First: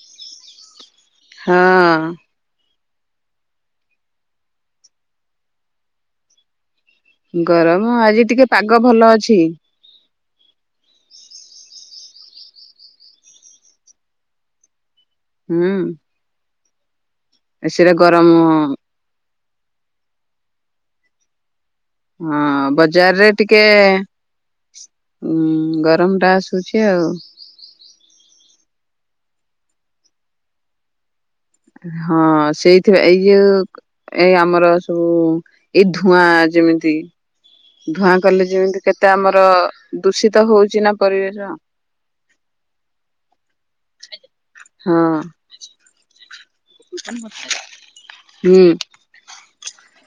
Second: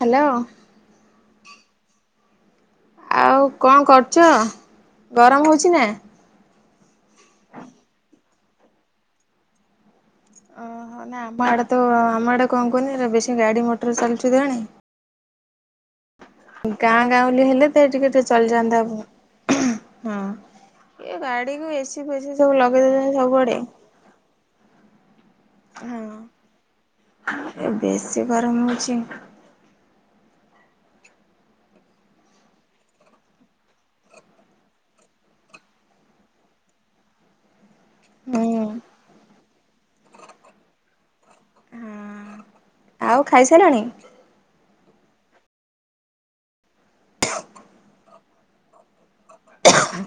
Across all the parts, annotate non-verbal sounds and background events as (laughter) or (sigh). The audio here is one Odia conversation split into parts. ହ୍ୟାଲୋ ହଁ। ଆଉ କଣ କରୁଛ ଗରମ ହଉଚି ନା। ଗରମ ଆଜି ଟିକେ ପାଗ ଭଲ ଅଛି। ଓହୋ ନାଇଁ ଆମ ଆଡ଼େ ତ ଆମ ଆଡ଼େ କଣ କୁହନି ବେଶୀ ଗାଡ଼ି ମଟର ଚାଲୁଚି ତ ଏଣେ ହୁଁ। ଗାଁ ଗାଉଁଲି ହେଲେ ତ ଟିକେ ଏସିରେ ଟିକେ ଗରମ ଚଳିଯାନ୍ତା ହଁ ଏ ଗାଡ଼ିକୁ ହଁ ବଜାରରେ ଟିକେ ଉ ହଁ। ଗରମଟା ଆସୁଛି ଆଉ। ଏ ବେଶୀ ଗରମ ହେଉଛି। ହଁ ସେଇଥି ଏଇ ଯୋଉ ଏ ଆମର ସବୁ ଏଇ ଧୂଆଁ ଯେମିତି ଧୂଆଁ ହୁଁ କଲେ ହଁ। ଯେମିତି କେତେ ଆମର ଦୂଷିତ ହଉଛି ନା ପରିବେଶ। ଆଉ ଖାଇସାରିଲଣି ହଁ। ହୁଁ। ଖାଁ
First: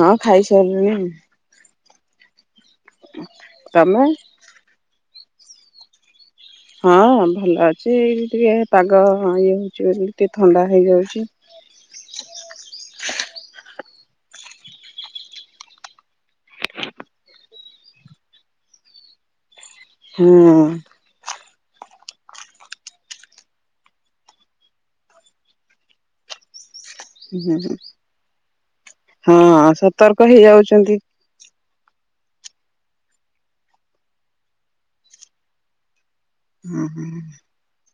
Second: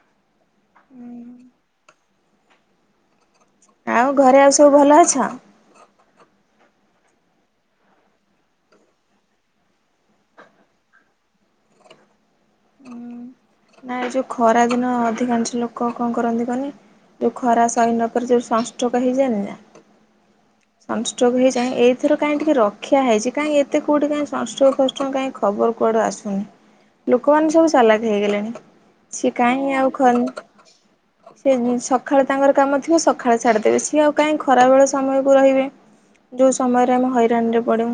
ହଁ। ଖାଇସାରିଲି ତମେ? ଆଉ ଘରେ ଆଉ ସବୁ ଭଲ ଅଛ? ହଁ ଭଲ ଅଛି। ଏଇ ଟିକେ ପାଗ ଇଏ ହଉଛି ଟିକେ ଥଣ୍ଡା ହେଇଯାଉଛି। ନାଇ ଯୋଉ ଖରା ଦିନ ଅଧିକାଂଶ ଲୋକ କଣ କରନ୍ତି କହନି ଯୋଉ ଖରା ସାହି ନ ପାରି ଯୋଉ ଷ୍ଟକ ହେଇଯାଏନି ନା। ହେଇଯାଉଛି। ସଂସ୍ତ୍ରକ୍ ହେଇଯାଁ ଏଇ ଏର କାହିଁ ଟିକେ ରକ୍ଷା ହେଇଛି କାହିଁ ଏତେ କୋଉଠି କାଁ ସଂଷ୍ଟ ଖଷ୍ଟ କାଇଁ ଖବର କୁଆଡୁ ଆସୁନି। ଲୋକମାନେ ହଁ ସବୁ ସାଲାକ୍ ହେଇଗଲେଣି। ସେ ହଁ କାହିଁଁ ଆଉ ଖ ସତର୍କ ହେଇଯାଉଛନ୍ତି ସେ ସକାଳେ ତାଙ୍କର କାମ ଥିବ ସକାଳେ ଛାଡିଦେବେ ସିଏ ଆଉ କାହିଁ ଖରା ବଳ ସମୟକୁ ରହିବେ। ଯଉ ସମୟରେ ଆମେ ହଁ ହଇରାଣ ରେ ପଢୁ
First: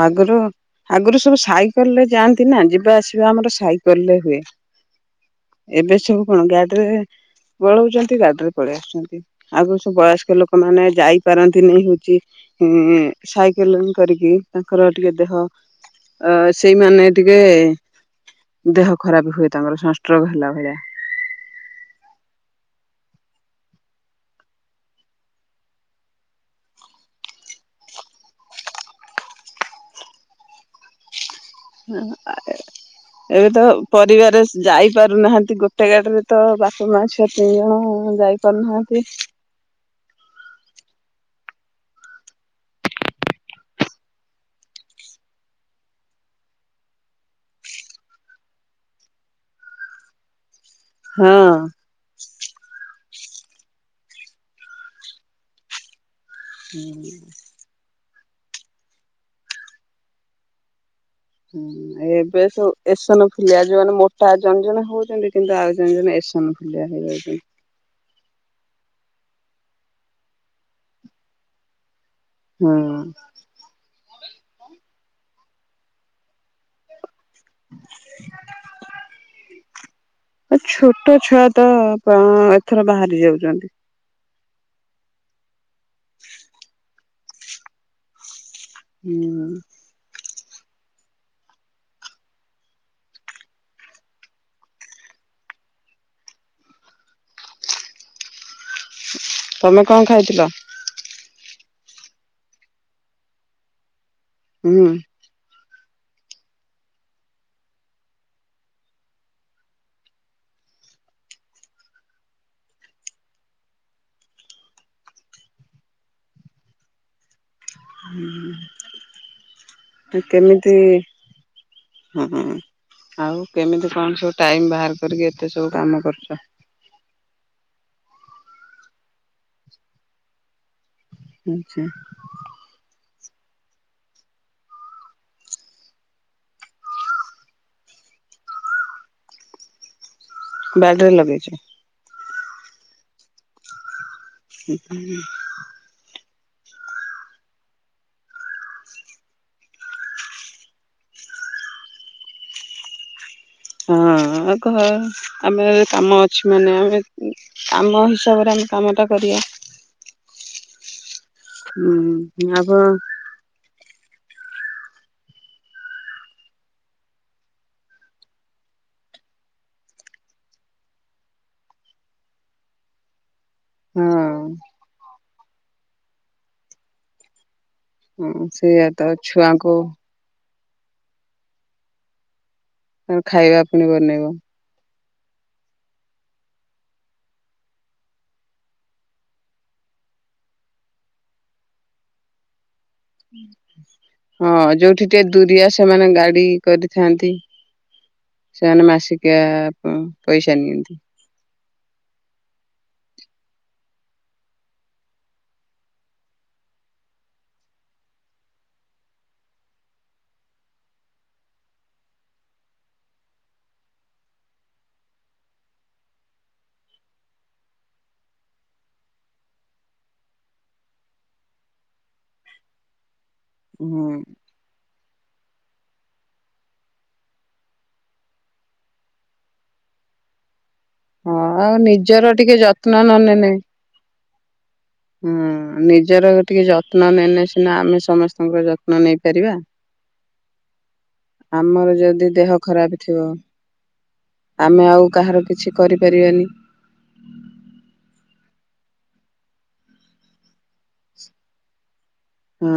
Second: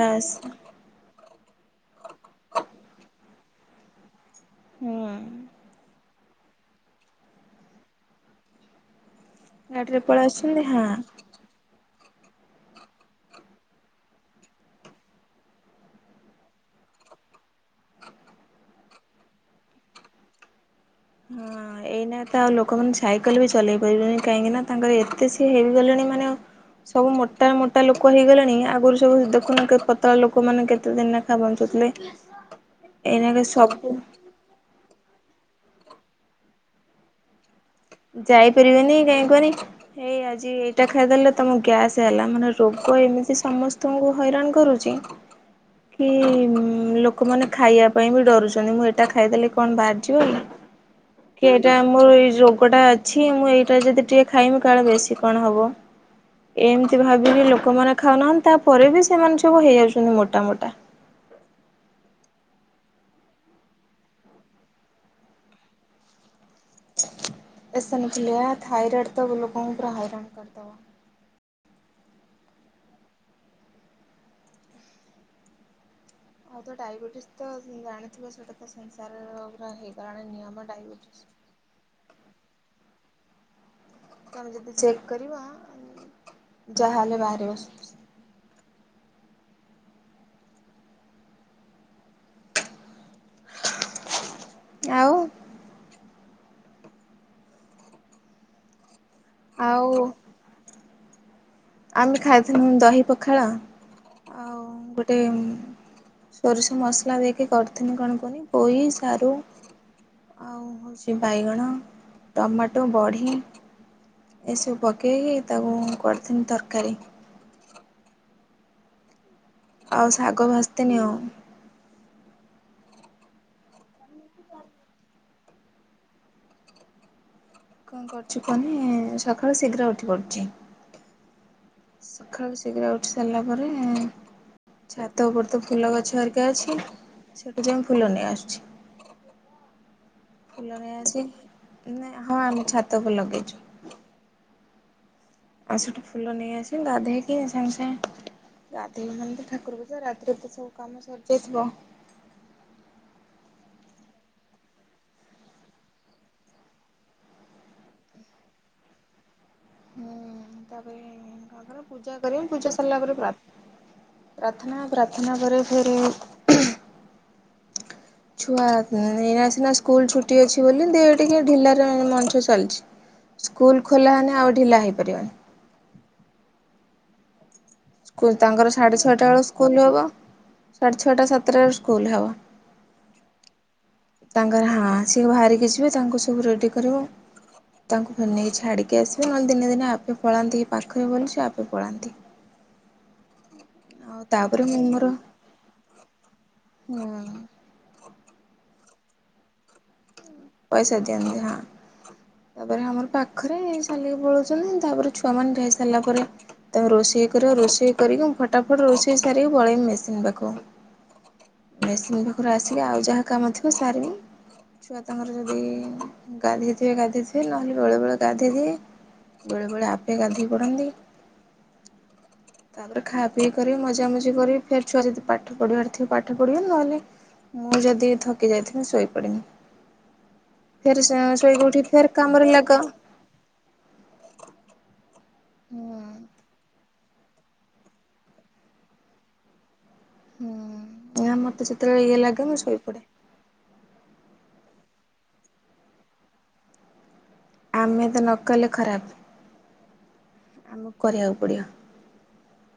ଆଗରୁ ଆଗରୁ ସବୁ ସାଇକେଲରେ ଯାଆନ୍ତି ନା ଯିବା ଆସିବା ଆମର ସାଇକେଲ ରେ ହୁଏ। ହୁଁ। ଏବେ ସବୁ କଣ ଗାଡିରେ ପଳାଉଛନ୍ତି ଗାଡିରେ ପଳେଇ ଆସୁଛନ୍ତି। ଆଗରୁ ସବୁ ଗାଡ଼ିରେ ପଳେଇ ବୟସ୍କ ଆସୁଛନ୍ତି ଲୋକମାନୋନେ ହଁ ଯାଇପାରନ୍ତିନି। ହଉଛି ସାଇକେଲ କରିକି ତାଙ୍କର ଟିକେ ଦେହ ଅ ସେଇମାନେ ଟିକେ ଦେହ ଖରାପ ହୁଏ ତାଙ୍କର ସଂଷ୍ଟୋଗ ହେଲା ଭଳିଆ ହଁ ଏଇନା ତ ଆଉ ଲୋକମାନୋନ ସାଇକେଲ ବି ଚଲେଇ ପାରିବେନି କାହିଁକି ନା ତାଙ୍କର ଏତେ ସି ହେଇଗଲେଣି ମାନେ ସବୁ ମୋଟା ମୋଟା ଲୋକ ହେଇଗଲେଣି ଆଗରୁ ସବୁ ଦେଖୁନ କେ ପତଳା ଲୋକ ମାନେ କେତେ ଦିନ ବଞ୍ଚୁଥିଲେ। ଏଇନାକେ ଏବେ ତ ସବୁ ପରିବାର ଯାଇପାରୁନାହାନ୍ତି ଗୋଟେ ଗୋଟେ ଗାଟରେ ତ ବାପ ମାଆ ଛୁଆ ଜଣ ଯାଇ ଯାଇପାରିବନି ପାରୁନାହାନ୍ତି କାହିଁ କୁହନି ଏଇ ଆଜି ଏଇଟା ଖାଇଦେଲେ ତମ ଗ୍ୟାସ୍ ହେଲା ମାନେ ରୋଗ ଏମିତି ସମସ୍ତଙ୍କୁ ହଇରାଣ କରୁଛି କି ଲୋକମାନେ ଖାଇବା ପାଇଁ ବି ଡରୁଛନ୍ତି ମୁଁ ଏଟା ଖାଇଦେଲି କଣ ବାହାରିଯିବକି। ହେଲା ସେଇଟା ହଁ। ଆମର ଏଇ ପଟା ଅଛି ମୁଁ ଏଇଟା ଯଦି ଟିକେ ଖାଇମି କାଳେ ବେଶୀ କଣ ହବ। ଏମତି ଭାବି ବି ଲୋକମାନେ ଖାଉନାହାନ୍ତି ତାପରେ ବି ସେମାନେ ସବୁ ହେଇଯାଉଚନ୍ତି ମୋଟ ମୋଟା। ହୁଁ ଏବେ ସବୁ ଏସନଫିଲିଆ ଯୋଉମାନେ ମୋଟା ଜଣେ ଜଣେ ହୋଉଚନ୍ତି କିନ୍ତୁ ଆଉ ଜଣେ ଜଣେ ଏସନଫ୍ ଲିଆ ହେଇ ଯାଉଛନ୍ତି। ଫୁଲିଆ ଥାଇରଏଡ଼ ତ ଲୋକଙ୍କୁ ପୁରା ହଇରାଣ କରିଦବ। ହୁଁ। ଆଉ ତ ଡାବେଟିସ୍ ତ ଜାଣିଥିବା ସେଟା ତ ସଂସାରର ପୁରା ହେଇଗଲାଣି ନିୟମ ଛୋଟ ଡାଇବେଟିସ୍। ଛୁଆ ତ ଏଥର ବାହାରି ଯାଉଛନ୍ତି। ତମେ ଯଦି ଚେକ୍ କରିବ ଯାହା ହେଲେ ବାହାର ତମ ସ୍ବ ସ୍ ହୁଁ। ଆଉ ତମେ ଆଉ କଁ ଖାଇଥିଲ? ଆମେ ଖାଇଥିନୁ ଦହି ପଖାଳ ଆଉ ହୁଁ ଗୋଟେ ଉଁ ଷୋରିଷ ମସଲା ଦେଇକି କରିଥିନି କଣ କୁହନି ପୋଇ ସାରୁ ଆଉ ହୋଉଚି ବାଇଗଣ ଟମାଟୋ ବଢ଼ି। ଏସବୁ ପକେଇକି ତାକୁ କରିଥିନି ତରକାରୀ। ହୁଁ। ଆଉ ଶାଗ ଭାଜିତିନି ଆଉ। ହୁଁ ହୁଁ ଆଉ କେମିତି କଣ ସବୁ ଟାଇମ ବାହାର କରିକି ଏତେ ସବୁ କାମ କରୁଚ? କଁ କରୁଚି କୁହନି ଏଁ ସକାଳୁ ଶୀଘ୍ର ଉଠି ପଡ଼ୁଚି। ଆଛା ଶଖାଳୁ ଶୀଘ୍ର ଉ ଉଠି ସାରିଲା ପରେ ଛାତ ଉପରେ ତ ଫୁଲ ଗଛ ହରିକା ଅଛି। ସେଠୁ ଯାଇଁ ଫୁଲ ନେଇ ଆସୁଚି। ଫୁଲନେଇ ବାଡିରେ ଆସି ଲଗେଇଛ ଉଁନେ ହଁ ଆମେ ଛାତ ଓପରେ ଲଗେଇଚୁ। ହୁଁ ଉଁ ହୁଁ। ଆଉ ସେଠୁ ଫୁଲ ନେଇ ଆସି ଗାଧେଇକି ସାଙ୍ଗେ ସାଙ୍ଗେ ଗାଧେଇକି ଗନେ ତ ଠାକୁର ପୂଜା। ରାତିରେ ତ ସବୁ କାମ ସରିଯାଇଥିବ। ହଁ ଆ ଘ ଆମେ କାମ ଅଛି ମାନେ ଆମେ କାମ ହିସାବରେ ଆମେ କାମଟା କରିଆ। ହୁଁ ତାପରେ ଅ ଧର ପୂଜା କରିମି ହୁଁ ପୂଜା ଆପଣ ସାରିଲା ପରେ ପ୍ରା ପ୍ରାର୍ଥନା ପ୍ରାର୍ଥନା ପରେ ଫେରେ ଛୁଆ ଉଁ ଏନା ସିନା ସ୍କୁଲ ଛୁଟି ଅଛି ବୋଲି ଦେ ଟିକେ ଢିଲାରେ ମଣିଷ ଚାଲିଚି। ସ୍କୁଲ ହଁ ଖୋଲା ହେନେ ଆଉ ଢିଲା ହେଇପାରିବନି। ହଁ ସ୍କୁଲ ତାଙ୍କର ସେଇଆ ସାଢେ ତ ଛଅଟା ଅଳୁ ଛୁଆଙ୍କୁ ସ୍କୁଲ ହବ। ସାଢେ ଛଅଟା ସାତଟାରେ ସ୍କୁଲ ହବ। ତାଙ୍କ ଖାଇବା ପୁଣି ବନେଇବ। ହଁ ସିଏ ବାହାରିକି ଯିବେ ତାଙ୍କୁ ସବୁ ରେଡ଼ି କରିମୁ ତାଙ୍କୁ ଫେର ନେଇ ଛାଡ଼ିକି ଆସିମୁ ନହେଲେ ଦିନେ ଦିନେ ଆପେ ପଳାନ୍ତି ପାଖରେ ବୋଲି ସିଏ ଆପେ ପଳାନ୍ତି। ହୁଁ। ଆଉ ତାପରେ ହଁ ମୁଁ ଯୋଉଠି ମୋର ଟିକେ ଦୂରିଆ ସେମାନେ ଗାଡି କରିଥାନ୍ତି। ସୋମାନେ ମାସିକିଆ ପଇସା ଦିଅନ୍ତି ହଁ ତାପରେ ଆମର ପାଖ ପାଖରେ ସାରିକି ପଳଉଛନ୍ତି ତାପରେ ଛୁଆମାନେଇ ସାରିଲା ପରେ ତାମେ ରୋଷେଇ କର ରୋଷେଇ କରିକିଁ ଫଟାଫଟ ରୋଷେଇ ସାରିକି ବଳେଇବି ମେସିନ୍ ପାଖକୁ ମେସିନ୍ ପାଖରୁ ଆସିକି ଆଉ ଯାହା କାମ ଥିବ ସାରମି ଛୁଆ ତାଙ୍କର ଯଦି ଗାଧୋଇଥିବେ ଗାଧୋଇଥିବେ ନହେଲେ ବେଳେ ବେଳେ ଗାଧୋଇ ଦିଏ ବେଳେ ବେଳେ ଆପେ ଗାଧେଇ ପଡନ୍ତି। ତାପରେ ଖାଇବା ଇଏ କରି ହୁଁ। ମଜାମଜି କରି ଫେର ଛୁଆ ଦ ପାଟି ପାଠ ପଢିବାର ଥିବ ପାଠ ପଢିବ ନହେଲେ ମୁଁ ଯଦି ଥକି ଯାଇଥିବି ଶୋଇପଡିନି ହଁ ଆଉ ନିଜର ଟିକେ ଯତ୍ନ ନନେ ନେ ହୁଁ ନିଜର ଟିକେ ଯତ୍ନ ଯତ୍ନ ନେଲେ ସିନା ଆମେ ସମସ୍ତଙ୍କର ଯତ୍ନ ନେଇପାରିବା ହୁଁ ମତେ ଆମର ଯେତେବେଳେ ଇଏ ଯଦି ଲାଗେ ଦେହ ମୁଁ ଖରାପ ଶୋଇପଡେ ଥିବ ଆମେ ଆଉ କାହାର କିଛି କରିପାରିବାନି ଆମେ ତ ନ କଲେ ଖରାପ ଆମକୁ କରିବାକୁ ପଡିବ ହଁ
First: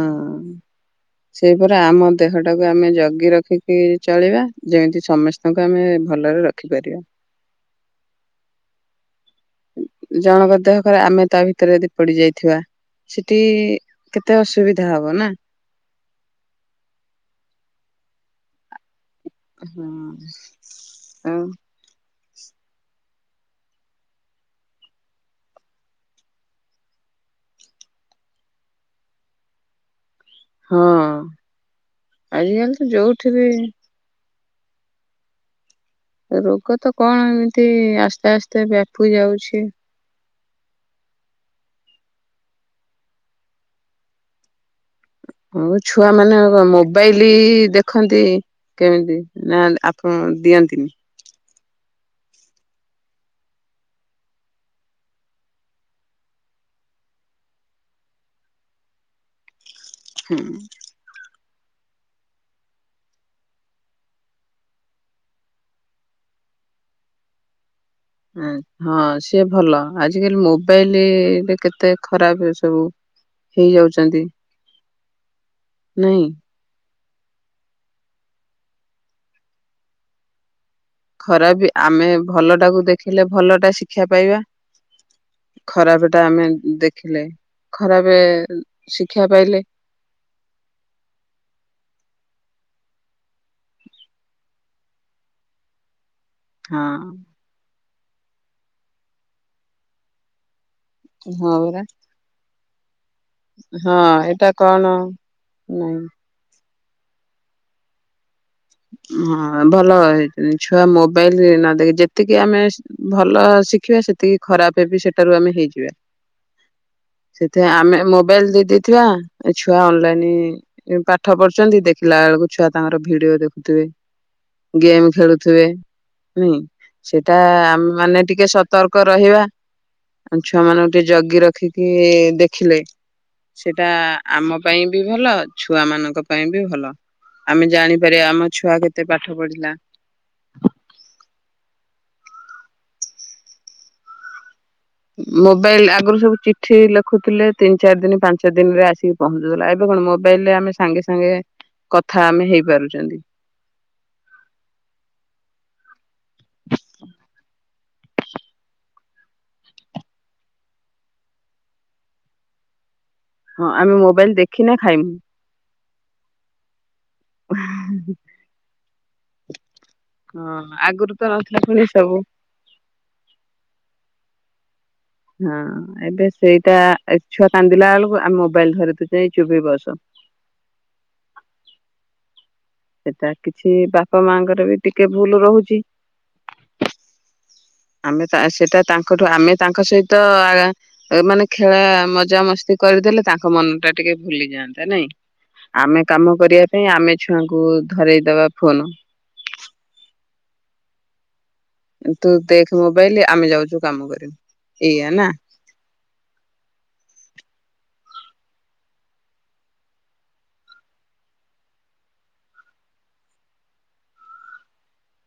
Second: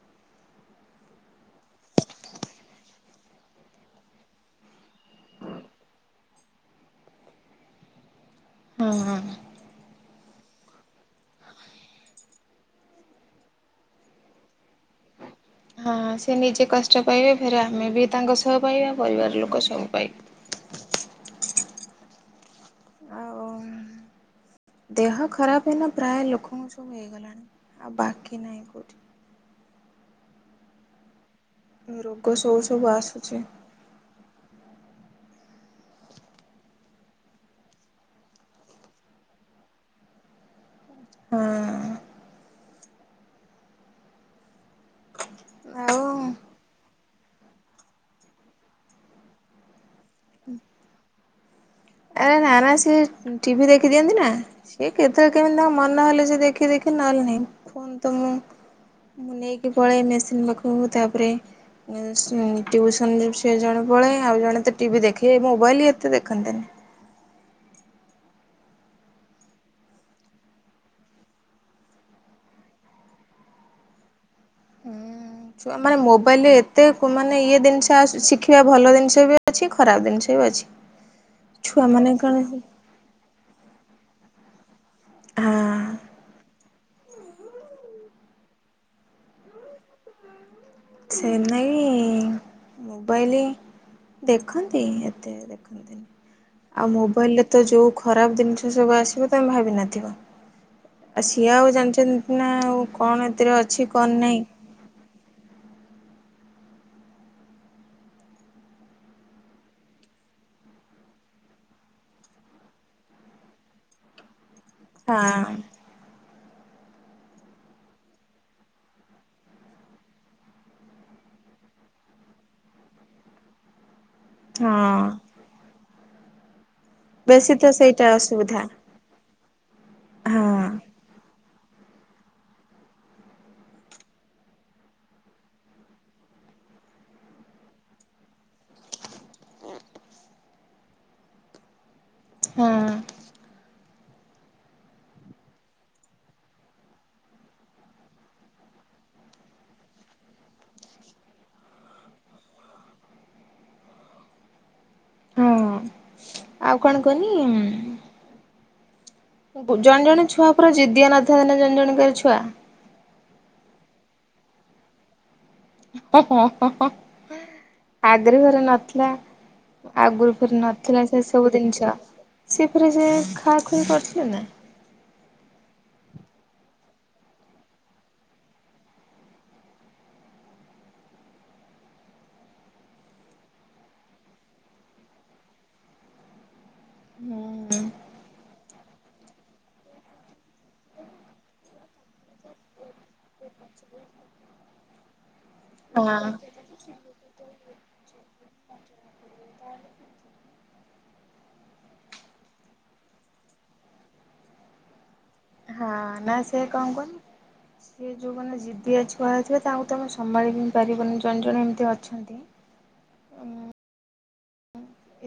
ସେଇପରି ଆମ ଦେହଟାକୁ ଆମେ ଜଗି ରଖିକି ଚଳିବା ଯେମିତି ସମସ୍ତଙ୍କୁ ଆମେ ଭଲରେ ରଖିପାରିବା ହଁ ହଁ ଜଣଙ୍କ ଦେହ ଖରା଼ପ ଆମେ ତା ଭିତରେ ଯଦି ପଡି ଯାଇଥିବା ସେଠି କେତେ ଅସୁବିଧା ହବ ନା ହଁ ସେ ନିଜେ କଷ୍ଟ ପାଇବେ ଫେରେ ଆମେ ବି ତାଙ୍କ ସହ ପାଇବା ପରିବାର ଲୋକ ସବୁ ଆଉ ପାଇବେ ଆଉ ଦେହ ଖରାପ ହେଲା ପ୍ରାୟ ଲୋକଙ୍କୁ ସବୁ ହେଇଗଲାଣି ଆଉ ବାକି ନାହିଁ କଉଠି ହଁ ରୋଗ ସବୁ ଆଜିକାଲି ତ ସବୁ ଯୋଉଠି ଆସୁଛି ବି ରୋଗ ତ କଣ ଏମିତି ଆସ୍ତେ ଆସ୍ତେ ବ୍ୟାପି ଯାଉଛି ହଁ ହଉ ଆଉ ଛୁଆ ମାନେ ଆଉ କଣ ମୋବା ବାଇଲି ଦେଖନ୍ତି କେମିତି ନା ଆପ ତ ଦିଅନ୍ତିନି ଆରେ ନା ନା ସିଏ ଟିଭି ଦେଖି ଦିଅନ୍ତି ନା ସିଏ କେତେବେଳେ କେମିତି ତାଙ୍କ ମନହଲେ ସେ ଦେଖି ଦେଖି ନହେଲେ ନାହିଁ ଫୋନ ତ ମୁଁ ମୁଁ ନେଇକି ପଳେଇ ମେସିନ୍ ହୁଁ। ପାଖକୁ ତାପରେ ଅ ସ ସିଏ ଜଣେ ପଳେ ଆଉ ଜଣେ ତ ଟିଭି ଦେଖେ ମୋବାଇଲ ଏତେ ଦେଖନ୍ତିନି ହଁ ସିଏ ଭଲ ଆଜିକାଲି ମୋବାଇଲରେ କେତେ ଖରାପ ସବୁ ହେଇଯାଉଛନ୍ତି ଛୁଆ ମାନେ ନାଇଁ ମୋବାଇଲରେ ଏତେ ମାନେ ଇଏ ଜିନିଷ ଶିଖିବା ଭଲ ଜିନିଷ ବି ଅଛି ଖରାପ ଜିନିଷ ବି ଅଛି। ଖରାପ ଆମେ ଛୁଆମାନେ କଣ ଭଲ ହଁ ଟାକୁ ଦେଖିଲେ ଭଲ ଟା ଶିକ୍ଷି ଖ୍ୟା ପାଇବା ଖରାପ ଟା ଆମେ ଦେଖ ଦେଖିଲେ ଖରାପ ଶିକ୍ଷା ପାଇଲେ ସେନେଇ ମୋବାଇଲି ଦେଖନ୍ତି ଏତେ ଦେଖନ୍ତିନି ହଁ ଆଉ ମୋବାଇଲ ରେ ତ ଯୋଉ ଖରାପ ଜିନିଷ ସବୁ ଆସିବ ତମେ ଭାବିନଥିବ ଆ ସିଏ ହଁ ଆଉ ପରା। ଜାଣିଛନ୍ତି ନା ଆଉ କଣ ଏଥିରେ ଅଛି ହଁ କଣ ନାହିଁ ଏଇଟା କଣ ନାଇ ହଁ ଭଲ ଛୁଆ ମୋବାଇଲ ନଦେଇ ଯେତିକି ଆମେ ଭଲ ଶିଖିବା ସେତିକି ଖରାପ ହେବିଟ ସେଠାରୁ ଆମେ ହଁ। ହେଇଯିବା ସେଥିପାଇଁ ଆମେ ମୋବାଇଲ ଦେଇ ଦେଇଥିବା ଛୁଆ ଅନଲାଇନ ପାଠ ପଢୁଛନ୍ତି ଦେଖିଲା ବେଳକୁ ଛୁଆ ତାଙ୍କର ଭିଡିଓ ଦେଖୁ ତେବେ ହଁ ଗେମ୍ ଖେଳୁଥିବେ ନାଇଁ ସେଇଟା ବେଶୀ ତ ଆମେ ସେଇଟା ମାନେ ଟିକେ ଅସୁବିଧା। ସତର୍କ ରହିବା ଆଉ ହଁ। ଛୁଆ ମାନଙ୍କୁ ଟିକେ ଜଗି ରଖି କି ଦେଖିଲେ ସେଟା ଆମ ପାଇଁ ବି ଭଲ ଛୁଆ ମାନଙ୍କ ପାଇଁ ବି ଭଲ ଆମେ ଜାଣିପାରିବା ଆମ ଛୁଆ କେତେ ପାଠ ପଢ଼ିଲା ହଁ ମୋବାଇଲ ଆଗରୁ ସବୁ ଚିଠି ଲେଖୁଥିଲେ ତିନି ଚାରି ଦିନ ପାଞ୍ଚ ଦିନରେ ଆସିକି ପହଞ୍ଚୁଥିଲା ଏବେ କଣ ମୋବାଇଲରେ ଆମେ ସାଙ୍ଗେ ସାଙ୍ଗେ କଥା ଆମେ ହେଇପାରୁଛନ୍ତି। ହଁ ଆଉ କଣ କହିଲି ଜଣେ ଜଣେ ଛୁଆ ପୁର ଜିଦିଆ ନଥା ନା ଜଣେ ଜଣଙ୍କର ଛୁଆ। ହଁ ଆମେ ମୋବାଇଲ ଦେଖିନେ ଖାଇମୁ ଓ ହଁ ହଁ ହଁ ହଁ ଆଗରେ ଘରେ ନ ନା ଆଗରୁ ହଁ ଘରେ ନଥିଲେ ଆଗରୁ ସେ ତ ସବୁ ନଥିଲା ପୁଣି ଜିନିଷ ସବୁ ସିଏ ପରେ ସେ ଖା ଖୁଇ କରି ନା ନା ହଁ ଏବେ ସେଇଟା ଛୁଆ କାନ୍ଦିଲା ବେଳକୁ ଆମ ମୋବାଇଲ ଧରେଇ ଦେଉଛେ ଏ ଚୁପ ହେଇ ବସ। ସେଟା କିଛି ବାପା ମାଙ୍କର ବି ଟିକେ ଭୁଲ ରହୁଛି ହୁଁ ଆମେ ସେଟା ତାଙ୍କଠୁ ଆମେ ତା ତାଙ୍କ ସହିତ ଅ ମାନେ ଖେଳା ମଜା ମସ୍ତି କରିଦେଲେ ତାଙ୍କ ମନ ଟା ଟିକେ ଭୁଲି ଯାଆନ୍ତା ନାଇଁ। ଆମେ ହଁ। କାମ କରିବା ପାଇଁ ଆମେ। ଛୁଆ କୁ ଧରାଇଦବା ଫୋନ। ତୁ ଦେଖ ମୋବାଇଲ ଆମେ ଯାଉଛୁ କାମ କରିବୁ ଏଇଆ ନା। ନା ନା ସେ କଣ କହିଲି ସିଏ ଯୋଉମାନେେ ଜିଦିଆ ଛୁଆ ଥିବେ ତାଙ୍କୁ ତ ଆମେ ସମ୍ଭାଳିି ବି ପାରିବନି ଜଣେ ଜଣେ ଏମିତି ଅଛନ୍ତି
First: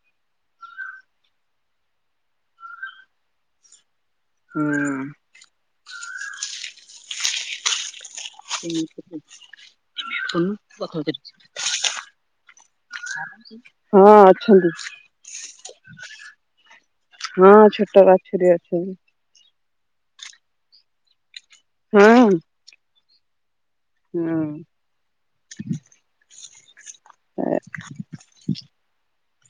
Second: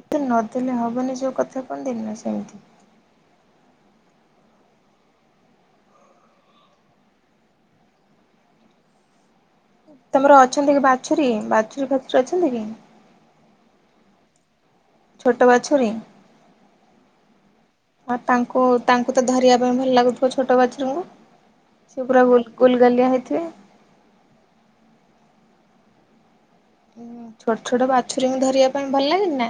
ଏତେ ନଦେଲେ ହବନି ଯୋଉ କଥା କଣ ଦେଲି ନା ସେମିତି। ହୁଁ ସେ (inaudible) ତମର ଅଛନ୍ତି କି ବାଛୁରୀ ବାଛୁରୀ ପାଛୁରୀ ଅଛନ୍ତି କି? ହଁ ଅଛନ୍ତି ଛୋଟ ବାଛୁରୀ ହଁ ଛୋଟ ଆଉ ବାଛୁରୀ ତାଙ୍କୁ ଅଛନ୍ତି ତାଙ୍କୁ ତ ଧରିବା। ଭଲ ଲାଗୁଥିବ ଛୋଟ ବାଛିରୀଙ୍କୁ। ଶିଏ ପୁରା ହଁ ଗୁଲଗାଲିଆ ହେଇଥିଲା। ଥିବେ। ହଁ। ଉଁ ଛୋଟ ଛୋଟ ବାଛୁରୀଙ୍କୁ ଧରିବା ପାଇଁ ଭଲ ଲାଗନି ନା।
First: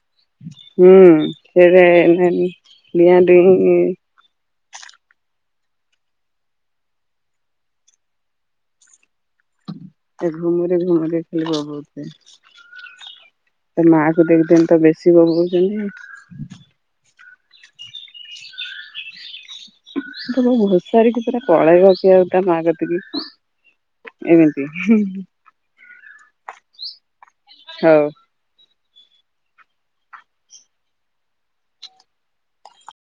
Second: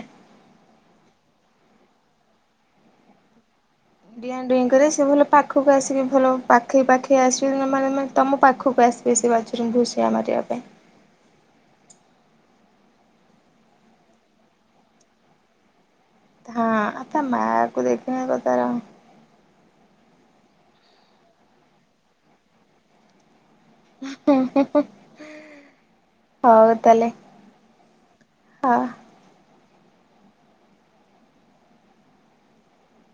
ହୁଁ (unintelligible) ଡିଆଁ ଡୁଇ। ରେ ସେ ଭଲ ପାଖକୁ ଆସିବି ଭଲ ପାଖେଇ ପାଖେଇ ଆସିବି ମାନେ ମାନେ ତମ ପାଖକୁ ଆସିବେ। ସେ ବାଛୁରୀଙ୍କୁ ଘୁଷିଆ ମାରିବା ପାଇଁ। ଘୁମରେ ଘୁମରେ ଖେଳିବ ବହୁତ। ତା ମା କୁ ଦେଖଦିନ ତ ବେଶୀ ମଗଉଛନ୍ତି। ହଁ। ତା ମାକୁ ଦେଖିନେ ତ ତାର ତମକୁ ଘୋଷାରିକି ପୁରା କଳେଇ ରକେଇଆକୁ ତା ମା କତିକି। ଏମିତି। ହଉ ତା ହେଲେ। ହଉ। ହ।